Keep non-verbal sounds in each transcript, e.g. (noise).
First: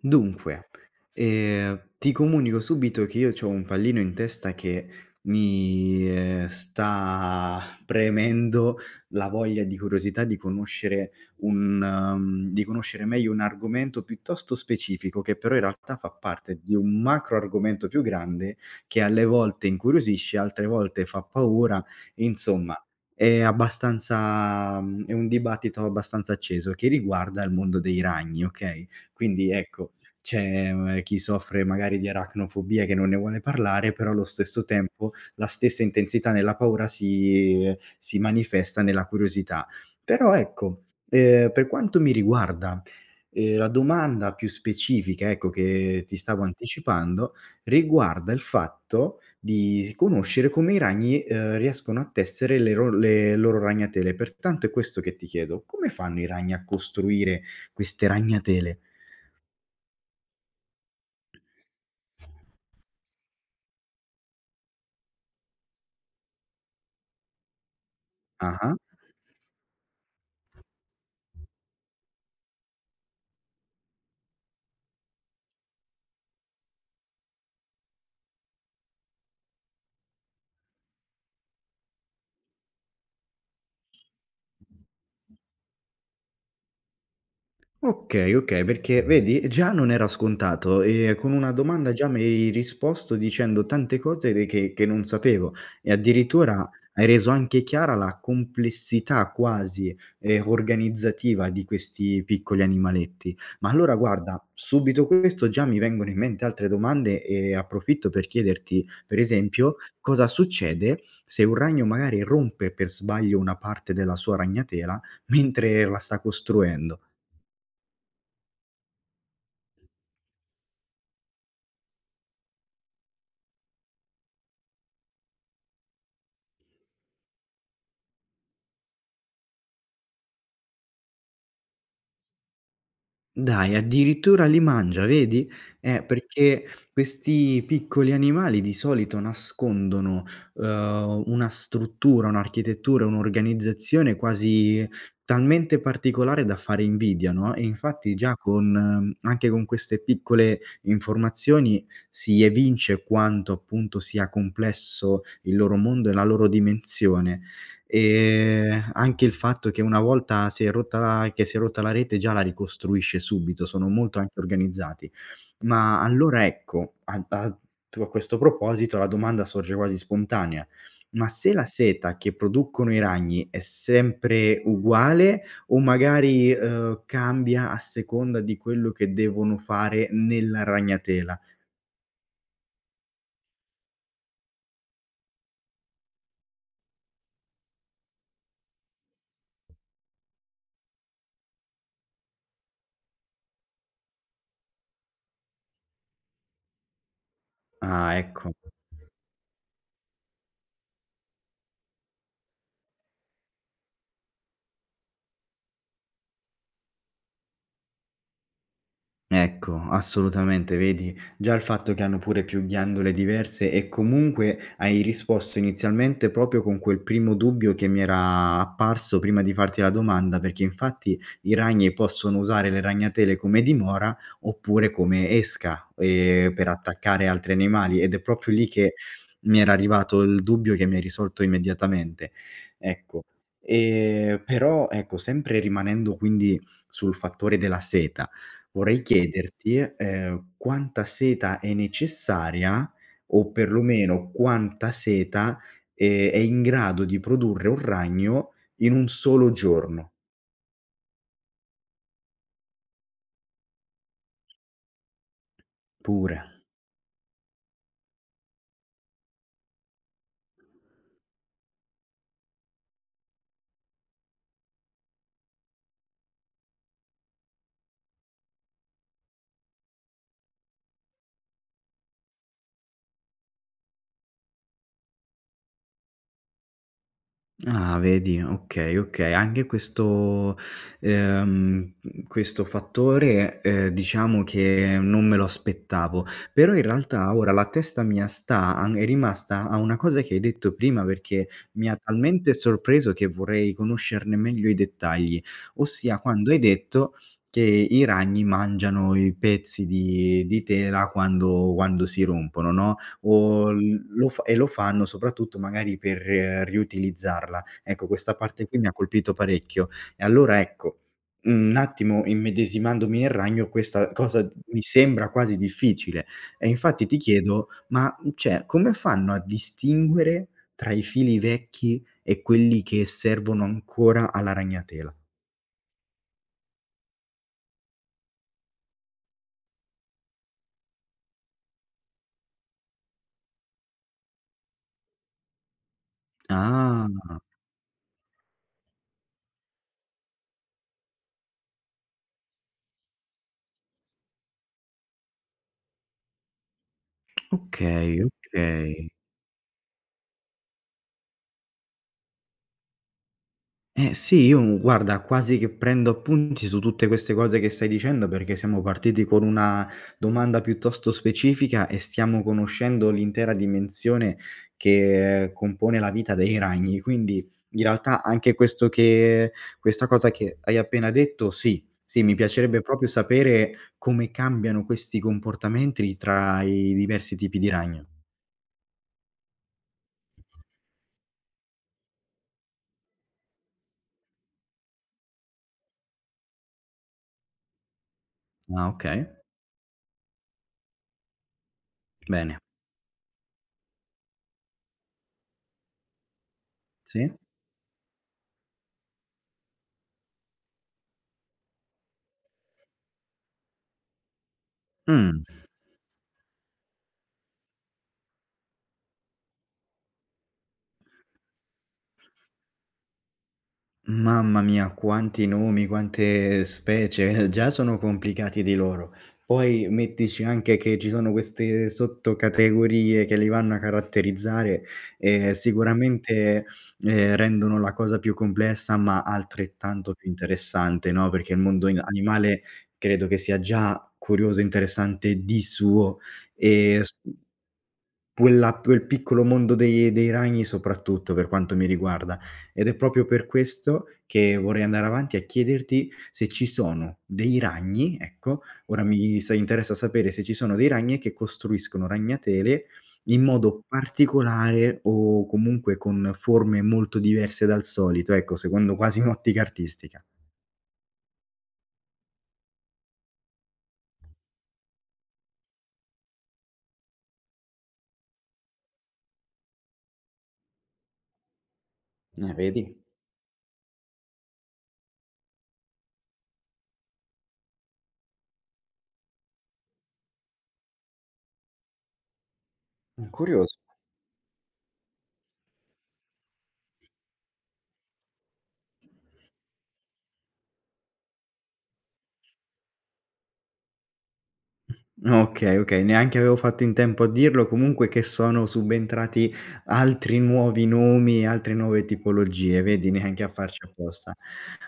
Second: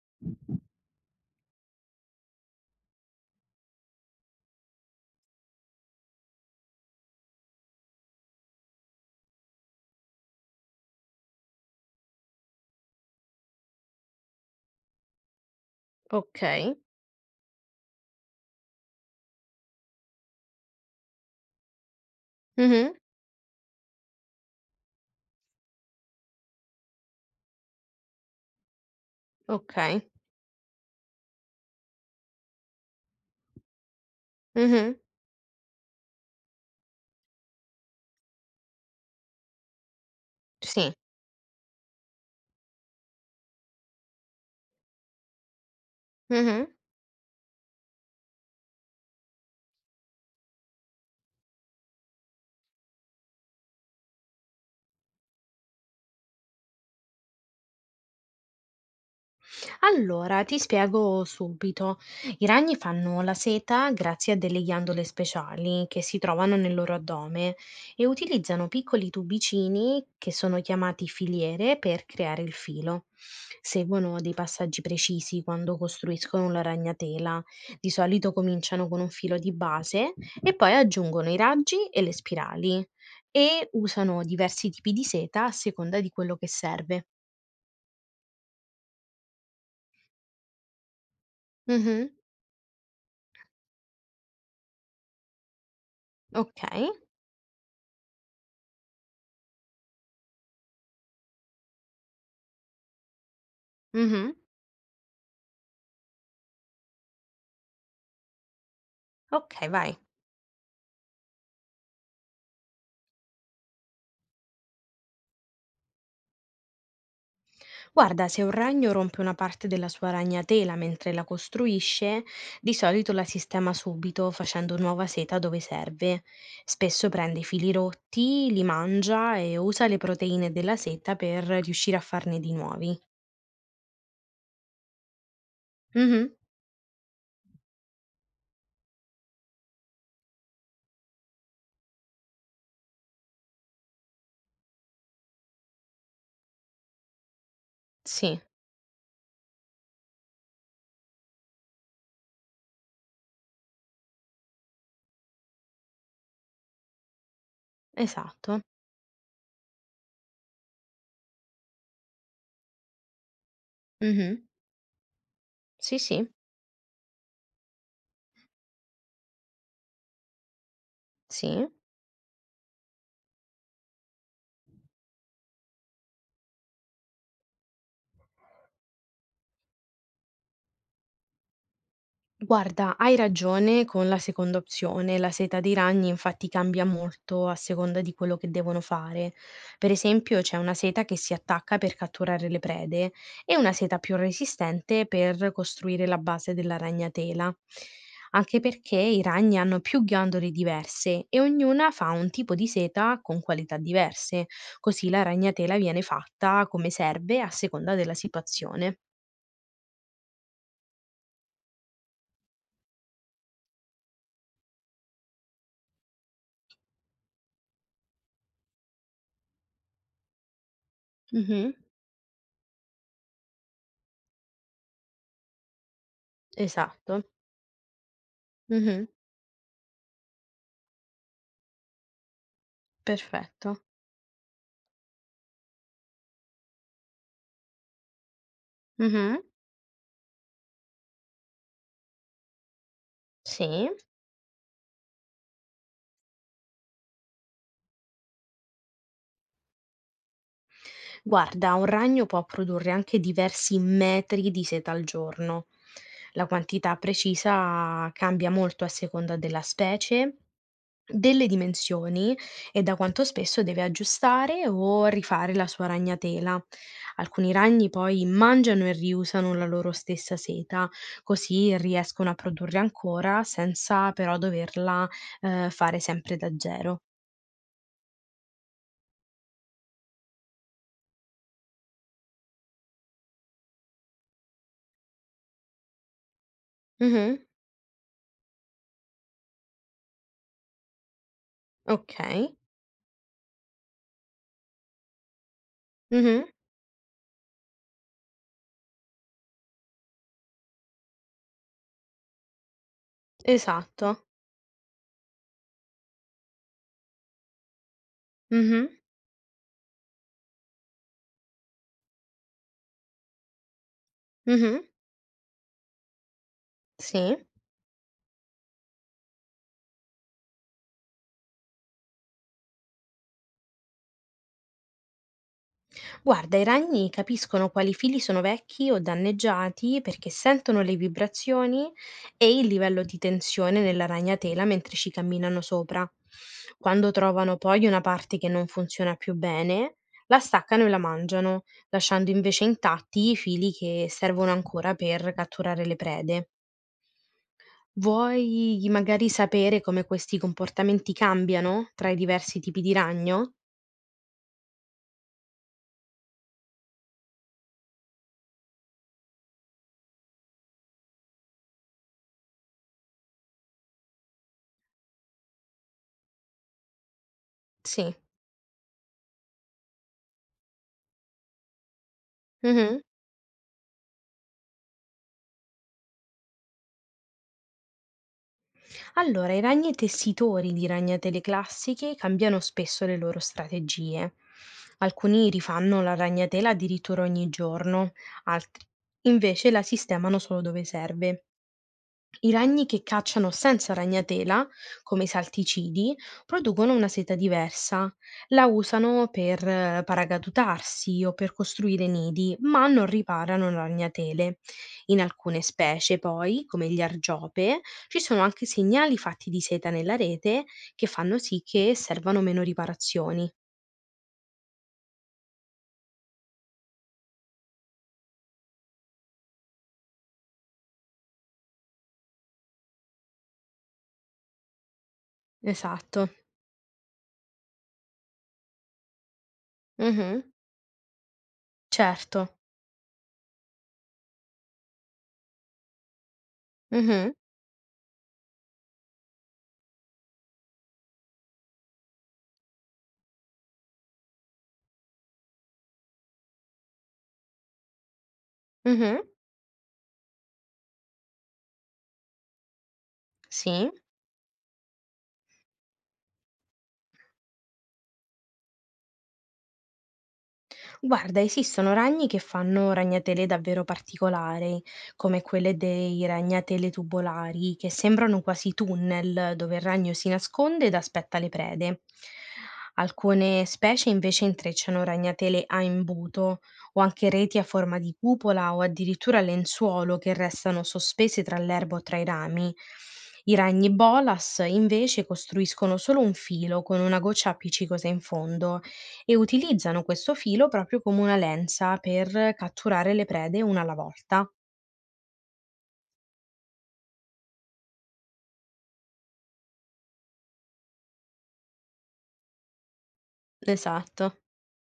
Dunque, ti comunico subito che io c'ho un pallino in testa che sta premendo la voglia di curiosità di conoscere di conoscere meglio un argomento piuttosto specifico, che però in realtà fa parte di Okay. un macro argomento più grande, che alle volte incuriosisce, altre volte fa paura, insomma Mh-mh. è abbastanza, è un dibattito abbastanza acceso che riguarda il mondo dei ragni, okay? Quindi ecco Okay. c'è, chi soffre magari di arachnofobia che non ne vuole parlare, però allo stesso Mh-mh. tempo la stessa intensità nella paura si manifesta nella curiosità. Però ecco, Sì. Per quanto mi riguarda, la domanda più specifica, ecco, che ti stavo Mh-mh. anticipando, riguarda il fatto di conoscere come i ragni, riescono a tessere le loro ragnatele. Pertanto è questo che ti chiedo: come fanno i ragni a costruire queste ragnatele? Allora, ti spiego subito. I ragni fanno la seta grazie a delle ghiandole speciali che si trovano nel loro addome e utilizzano Ah-ah. piccoli tubicini che sono chiamati filiere per creare il filo. Seguono dei passaggi precisi quando costruiscono la ragnatela. Di solito cominciano con un filo di base e poi aggiungono i raggi e le spirali e usano diversi tipi di seta a seconda di quello che serve. Okay, okay, perché vedi già non era scontato e con una domanda già Mhm. mi hai risposto dicendo tante cose de che non sapevo e Ok. addirittura hai reso anche chiara la complessità quasi, organizzativa di questi piccoli animaletti. Ma allora Mhm. guarda, subito questo già mi vengono in mente altre domande e approfitto per chiederti, per Okay, esempio, vai. cosa succede se un ragno magari rompe per sbaglio una parte della sua ragnatela mentre la sta costruendo? Guarda, se un ragno rompe una parte della sua ragnatela mentre la costruisce, di solito la sistema subito facendo nuova seta dove serve. Spesso prende i fili rotti, li mangia e usa le proteine della seta per riuscire a farne di nuovi. Dai, addirittura li mangia, vedi? Mh-mh. Perché questi piccoli animali di solito nascondono, una struttura, un'architettura, un'organizzazione quasi talmente particolare da fare invidia, no, e infatti già Sì, con anche con queste piccole informazioni si evince quanto appunto sia complesso il loro mondo e la loro dimensione. esatto. Anche il fatto che una volta si è rotta che si è rotta la rete già la ricostruisce subito, sono molto Mh-mh. anche organizzati. Sì, Ma sì. allora ecco, a a tu a questo proposito la domanda sorge quasi spontanea: ma se la Sì. seta che producono i ragni è sempre uguale o magari, cambia a seconda di quello che devono fare nella ragnatela? Guarda, hai ragione con la seconda opzione, la seta dei ragni infatti cambia molto a seconda di quello che devono fare. Per esempio, c'è una seta che si attacca per catturare le prede e una seta più resistente per costruire la base della ragnatela. Ah, ecco. Anche perché i ragni hanno più ghiandole diverse e ognuna fa un tipo di seta con qualità diverse, così la ragnatela viene fatta come serve a seconda della situazione. Ecco, assolutamente, vedi, già il fatto che hanno pure più ghiandole diverse e comunque hai risposto inizialmente proprio con quel primo dubbio che mi era apparso prima di farti la domanda, perché infatti i Mhm. ragni possono usare le ragnatele come dimora oppure come esca, per Esatto. attaccare altri animali ed è proprio lì che Mhm. mi era arrivato il dubbio che mi hai risolto immediatamente. Ecco, Perfetto. Però ecco, sempre rimanendo quindi sul fattore della seta vorrei Mh-mh. chiederti, quanta seta è necessaria o Sì. perlomeno quanta seta, è in grado di produrre un ragno in un solo giorno? Guarda, un ragno può produrre anche diversi metri di seta al giorno. Pure. La quantità precisa cambia molto a seconda della specie, delle dimensioni e da quanto spesso deve aggiustare o rifare la sua ragnatela. Alcuni ragni poi mangiano e riusano la loro stessa seta, così riescono a produrre ancora senza però doverla, fare sempre da zero. Ah vedi, okay, okay. Anche questo questo fattore, diciamo che non me lo aspettavo. Però in realtà Mh-mh. ora la testa mia sta an è rimasta a una cosa che hai detto prima, perché mi ha Okay. talmente sorpreso che vorrei conoscerne meglio i dettagli, ossia Mh-mh. quando hai detto che i ragni mangiano i pezzi di tela quando si rompono, no, o l Esatto. lo fa e lo fanno soprattutto magari per riutilizzarla. Ecco, questa parte qui mi Mh-mh. ha colpito parecchio. E allora ecco, un attimo immedesimandomi nel ragno, questa cosa mi Mh-mh. sembra quasi difficile. E infatti ti Sì. chiedo, cioè, come fanno a distinguere tra i fili vecchi e quelli che servono ancora alla ragnatela? Guarda, i ragni capiscono quali fili sono vecchi o danneggiati perché sentono le vibrazioni e il livello di tensione nella ragnatela mentre ci camminano sopra. Ah, Quando trovano poi una parte che non funziona più bene, la staccano e la mangiano, lasciando invece intatti i fili che servono ancora per catturare le prede. okay, Vuoi okay. magari sapere come questi comportamenti cambiano tra i diversi tipi di ragno? Eh sì, io, guarda quasi che prendo appunti su tutte queste cose che stai dicendo, perché siamo partiti con una domanda piuttosto specifica e stiamo conoscendo l'intera dimensione che compone la vita dei ragni. Quindi in Sì. realtà anche questo che questa cosa che hai appena detto, sì, sì, mi piacerebbe Mhm. proprio sapere come cambiano questi comportamenti tra i diversi tipi di ragno. Allora, i ragni tessitori di ragnatele classiche cambiano spesso le loro strategie. Alcuni rifanno la ragnatela addirittura ogni giorno, altri Ah okay, invece la sistemano solo dove serve. I bene. ragni che cacciano senza ragnatela, come i salticidi, producono una Sì. seta diversa. La usano per paracadutarsi o per costruire nidi, ma non riparano ragnatele. In Mh. alcune specie, poi, come gli argiope, ci sono anche segnali fatti di seta nella rete che fanno sì che servano meno riparazioni. Mamma mia, quanti nomi, quante specie, (laughs) già sono complicati di loro. Poi mettici anche che ci sono queste sottocategorie che li vanno a caratterizzare e Esatto. sicuramente, rendono la cosa più complessa, ma altrettanto più Mhm. interessante, no, perché il mondo in Certo. animale credo che sia già curioso e interessante di suo, e s Mhm. quella quel piccolo mondo dei ragni soprattutto, per quanto mi riguarda. Ed è proprio per questo che vorrei andare avanti a chiederti se ci sono dei ragni, ecco, ora Mhm. mi sa interessa sapere se ci sono dei ragni che costruiscono ragnatele in modo Sì. particolare o comunque con forme molto diverse dal solito, ecco, secondo quasi (laughs) un'ottica artistica. Guarda, esistono ragni che fanno ragnatele davvero particolari, come quelle dei ragnatele tubolari, che sembrano quasi tunnel dove il ragno si nasconde ed aspetta le prede. Vedi? Alcune specie invece intrecciano ragnatele a imbuto o anche reti a forma di cupola o addirittura lenzuolo che restano sospese tra l'erba o tra i rami. I Curioso. ragni bolas invece costruiscono solo un filo con una goccia appiccicosa in fondo e utilizzano questo filo proprio come una lenza per catturare le prede una alla volta. Okay, okay, neanche avevo fatto in tempo a dirlo, comunque che sono subentrati altri nuovi nomi, altre nuove tipologie, vedi neanche a farci apposta. Esatto.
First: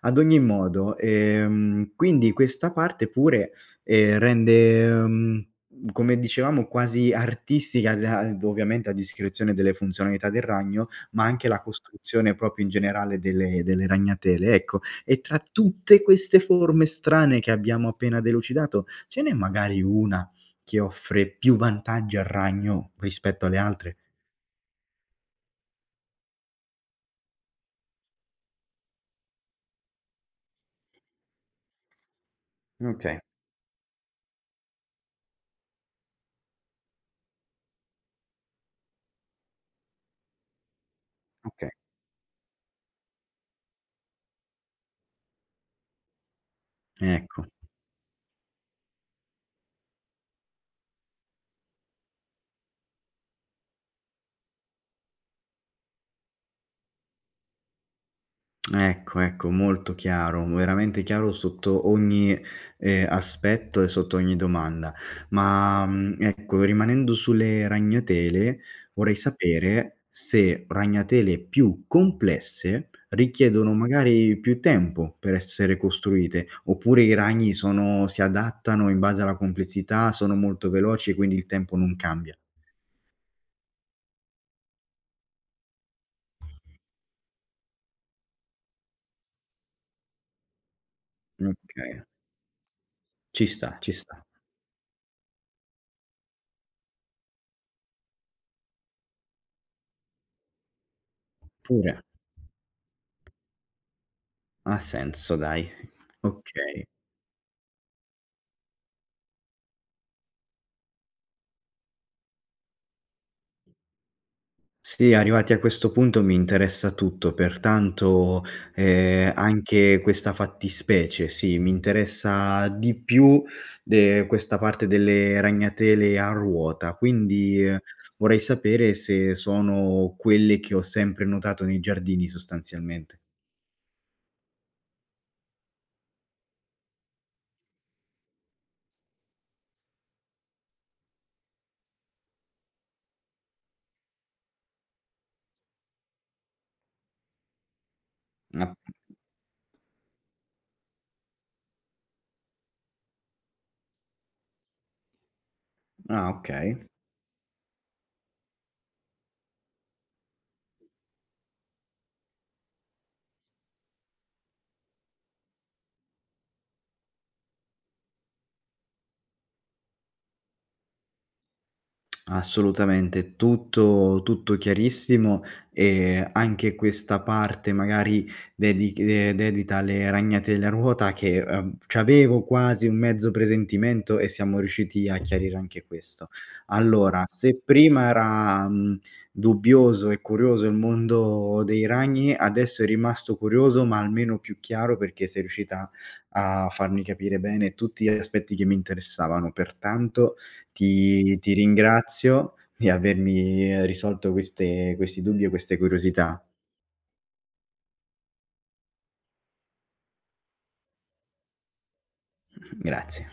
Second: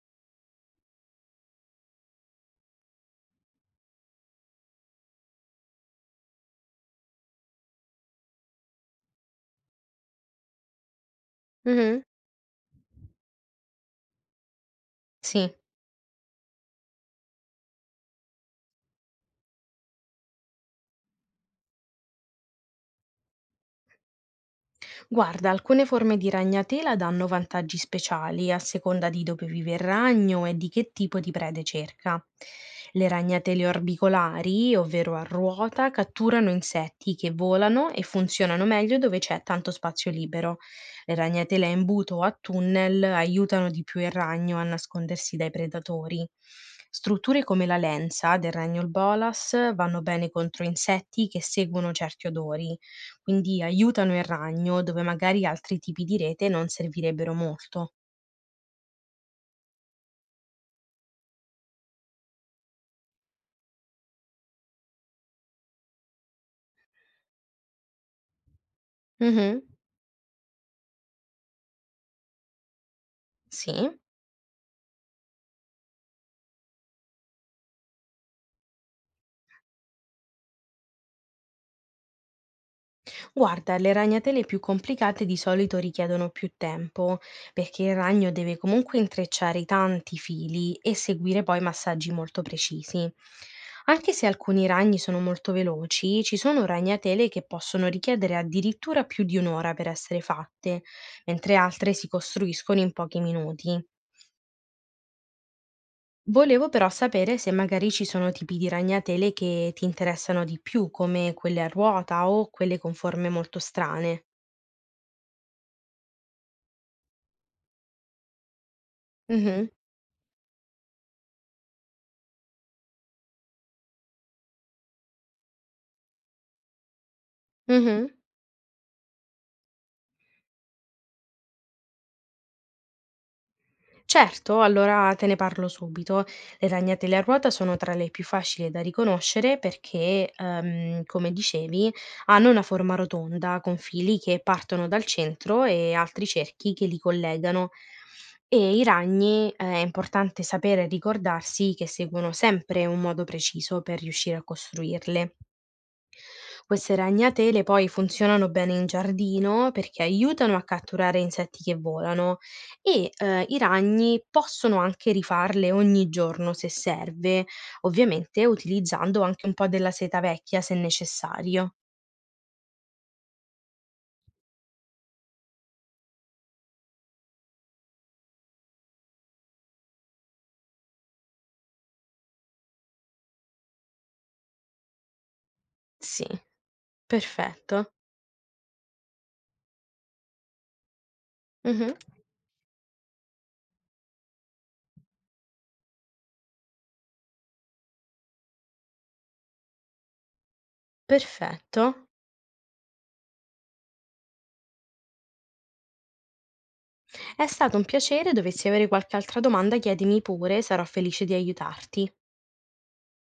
Ad ogni modo, quindi questa parte pure, rende, come dicevamo quasi artistica la ovviamente a discrezione delle funzionalità del ragno, ma anche la Mh-mh. costruzione proprio in generale delle ragnatele, ecco. E tra Sì. tutte queste forme strane che abbiamo appena delucidato, ce n'è magari una che offre più vantaggi al ragno rispetto alle altre? Guarda, alcune forme di ragnatela danno vantaggi speciali a seconda di dove vive il ragno e di che tipo di prede cerca. Le Okay, ragnatele orbicolari, ovvero a ruota, catturano insetti che volano e funzionano meglio dove c'è tanto spazio libero. Le ragnatele okay. a imbuto o a tunnel aiutano di più il ragno a nascondersi dai predatori. Ecco. Strutture come la lenza del ragno bolas vanno bene contro insetti che seguono certi odori, quindi aiutano il ragno dove magari altri tipi di rete non servirebbero molto. Ecco, ecco, molto chiaro, veramente chiaro sotto ogni, aspetto e sotto ogni domanda. Ecco, rimanendo sulle ragnatele, vorrei Mhm. sapere se ragnatele più complesse Sì, richiedono magari più tempo per essere costruite, oppure i ragni sono si adattano in base alla complessità, sono molto veloci e quindi il tempo non cambia. guarda, le ragnatele più complicate di solito richiedono più tempo, perché il ragno deve comunque intrecciare tanti fili e seguire poi Okay, massaggi molto precisi. ci sta, ci Anche sta. se alcuni ragni sono molto veloci, ci sono ragnatele che possono richiedere addirittura più di un'ora per essere fatte, mentre altre Pure si costruiscono in pochi minuti. ha senso dai, Volevo okay. però sapere se magari ci sono tipi di ragnatele che ti interessano di più, come quelle a ruota o quelle con forme molto strane. Sì, arrivati a questo punto mi interessa tutto, pertanto, Mhm, anche questa fattispecie, sì, mi interessa di più de questa parte delle ragnatele a ruota, quindi mhm. vorrei sapere se sono quelle che ho sempre notato nei giardini sostanzialmente. Certo, allora te ne parlo subito. Le ragnatele a ruota sono tra le più facili da riconoscere perché, come dicevi, hanno una forma rotonda con fili che partono dal centro e altri cerchi che li collegano. Ah, E i ragni, è importante sapere e ricordarsi che seguono sempre un modo preciso per riuscire a costruirle. ah okay. Queste ragnatele poi funzionano bene in giardino perché aiutano a catturare insetti che volano e i ragni possono anche rifarle ogni giorno se serve, ovviamente utilizzando anche un po' della seta vecchia se necessario. Assolutamente, tutto chiarissimo e anche questa parte magari dedita alle ragnate della ruota che, c'avevo quasi un mezzo presentimento e siamo riusciti a chiarire anche Sì, questo. Allora, se perfetto. prima era, dubbioso e curioso il mondo dei Mhm. ragni, adesso è rimasto curioso, ma almeno più chiaro perché sei riuscita a farmi capire bene tutti gli aspetti che mi interessavano. Pertanto ti Perfetto. ringrazio di avermi risolto queste questi dubbi e queste curiosità. È stato un piacere, dovessi avere qualche altra domanda chiedimi pure, sarò felice di aiutarti. Grazie.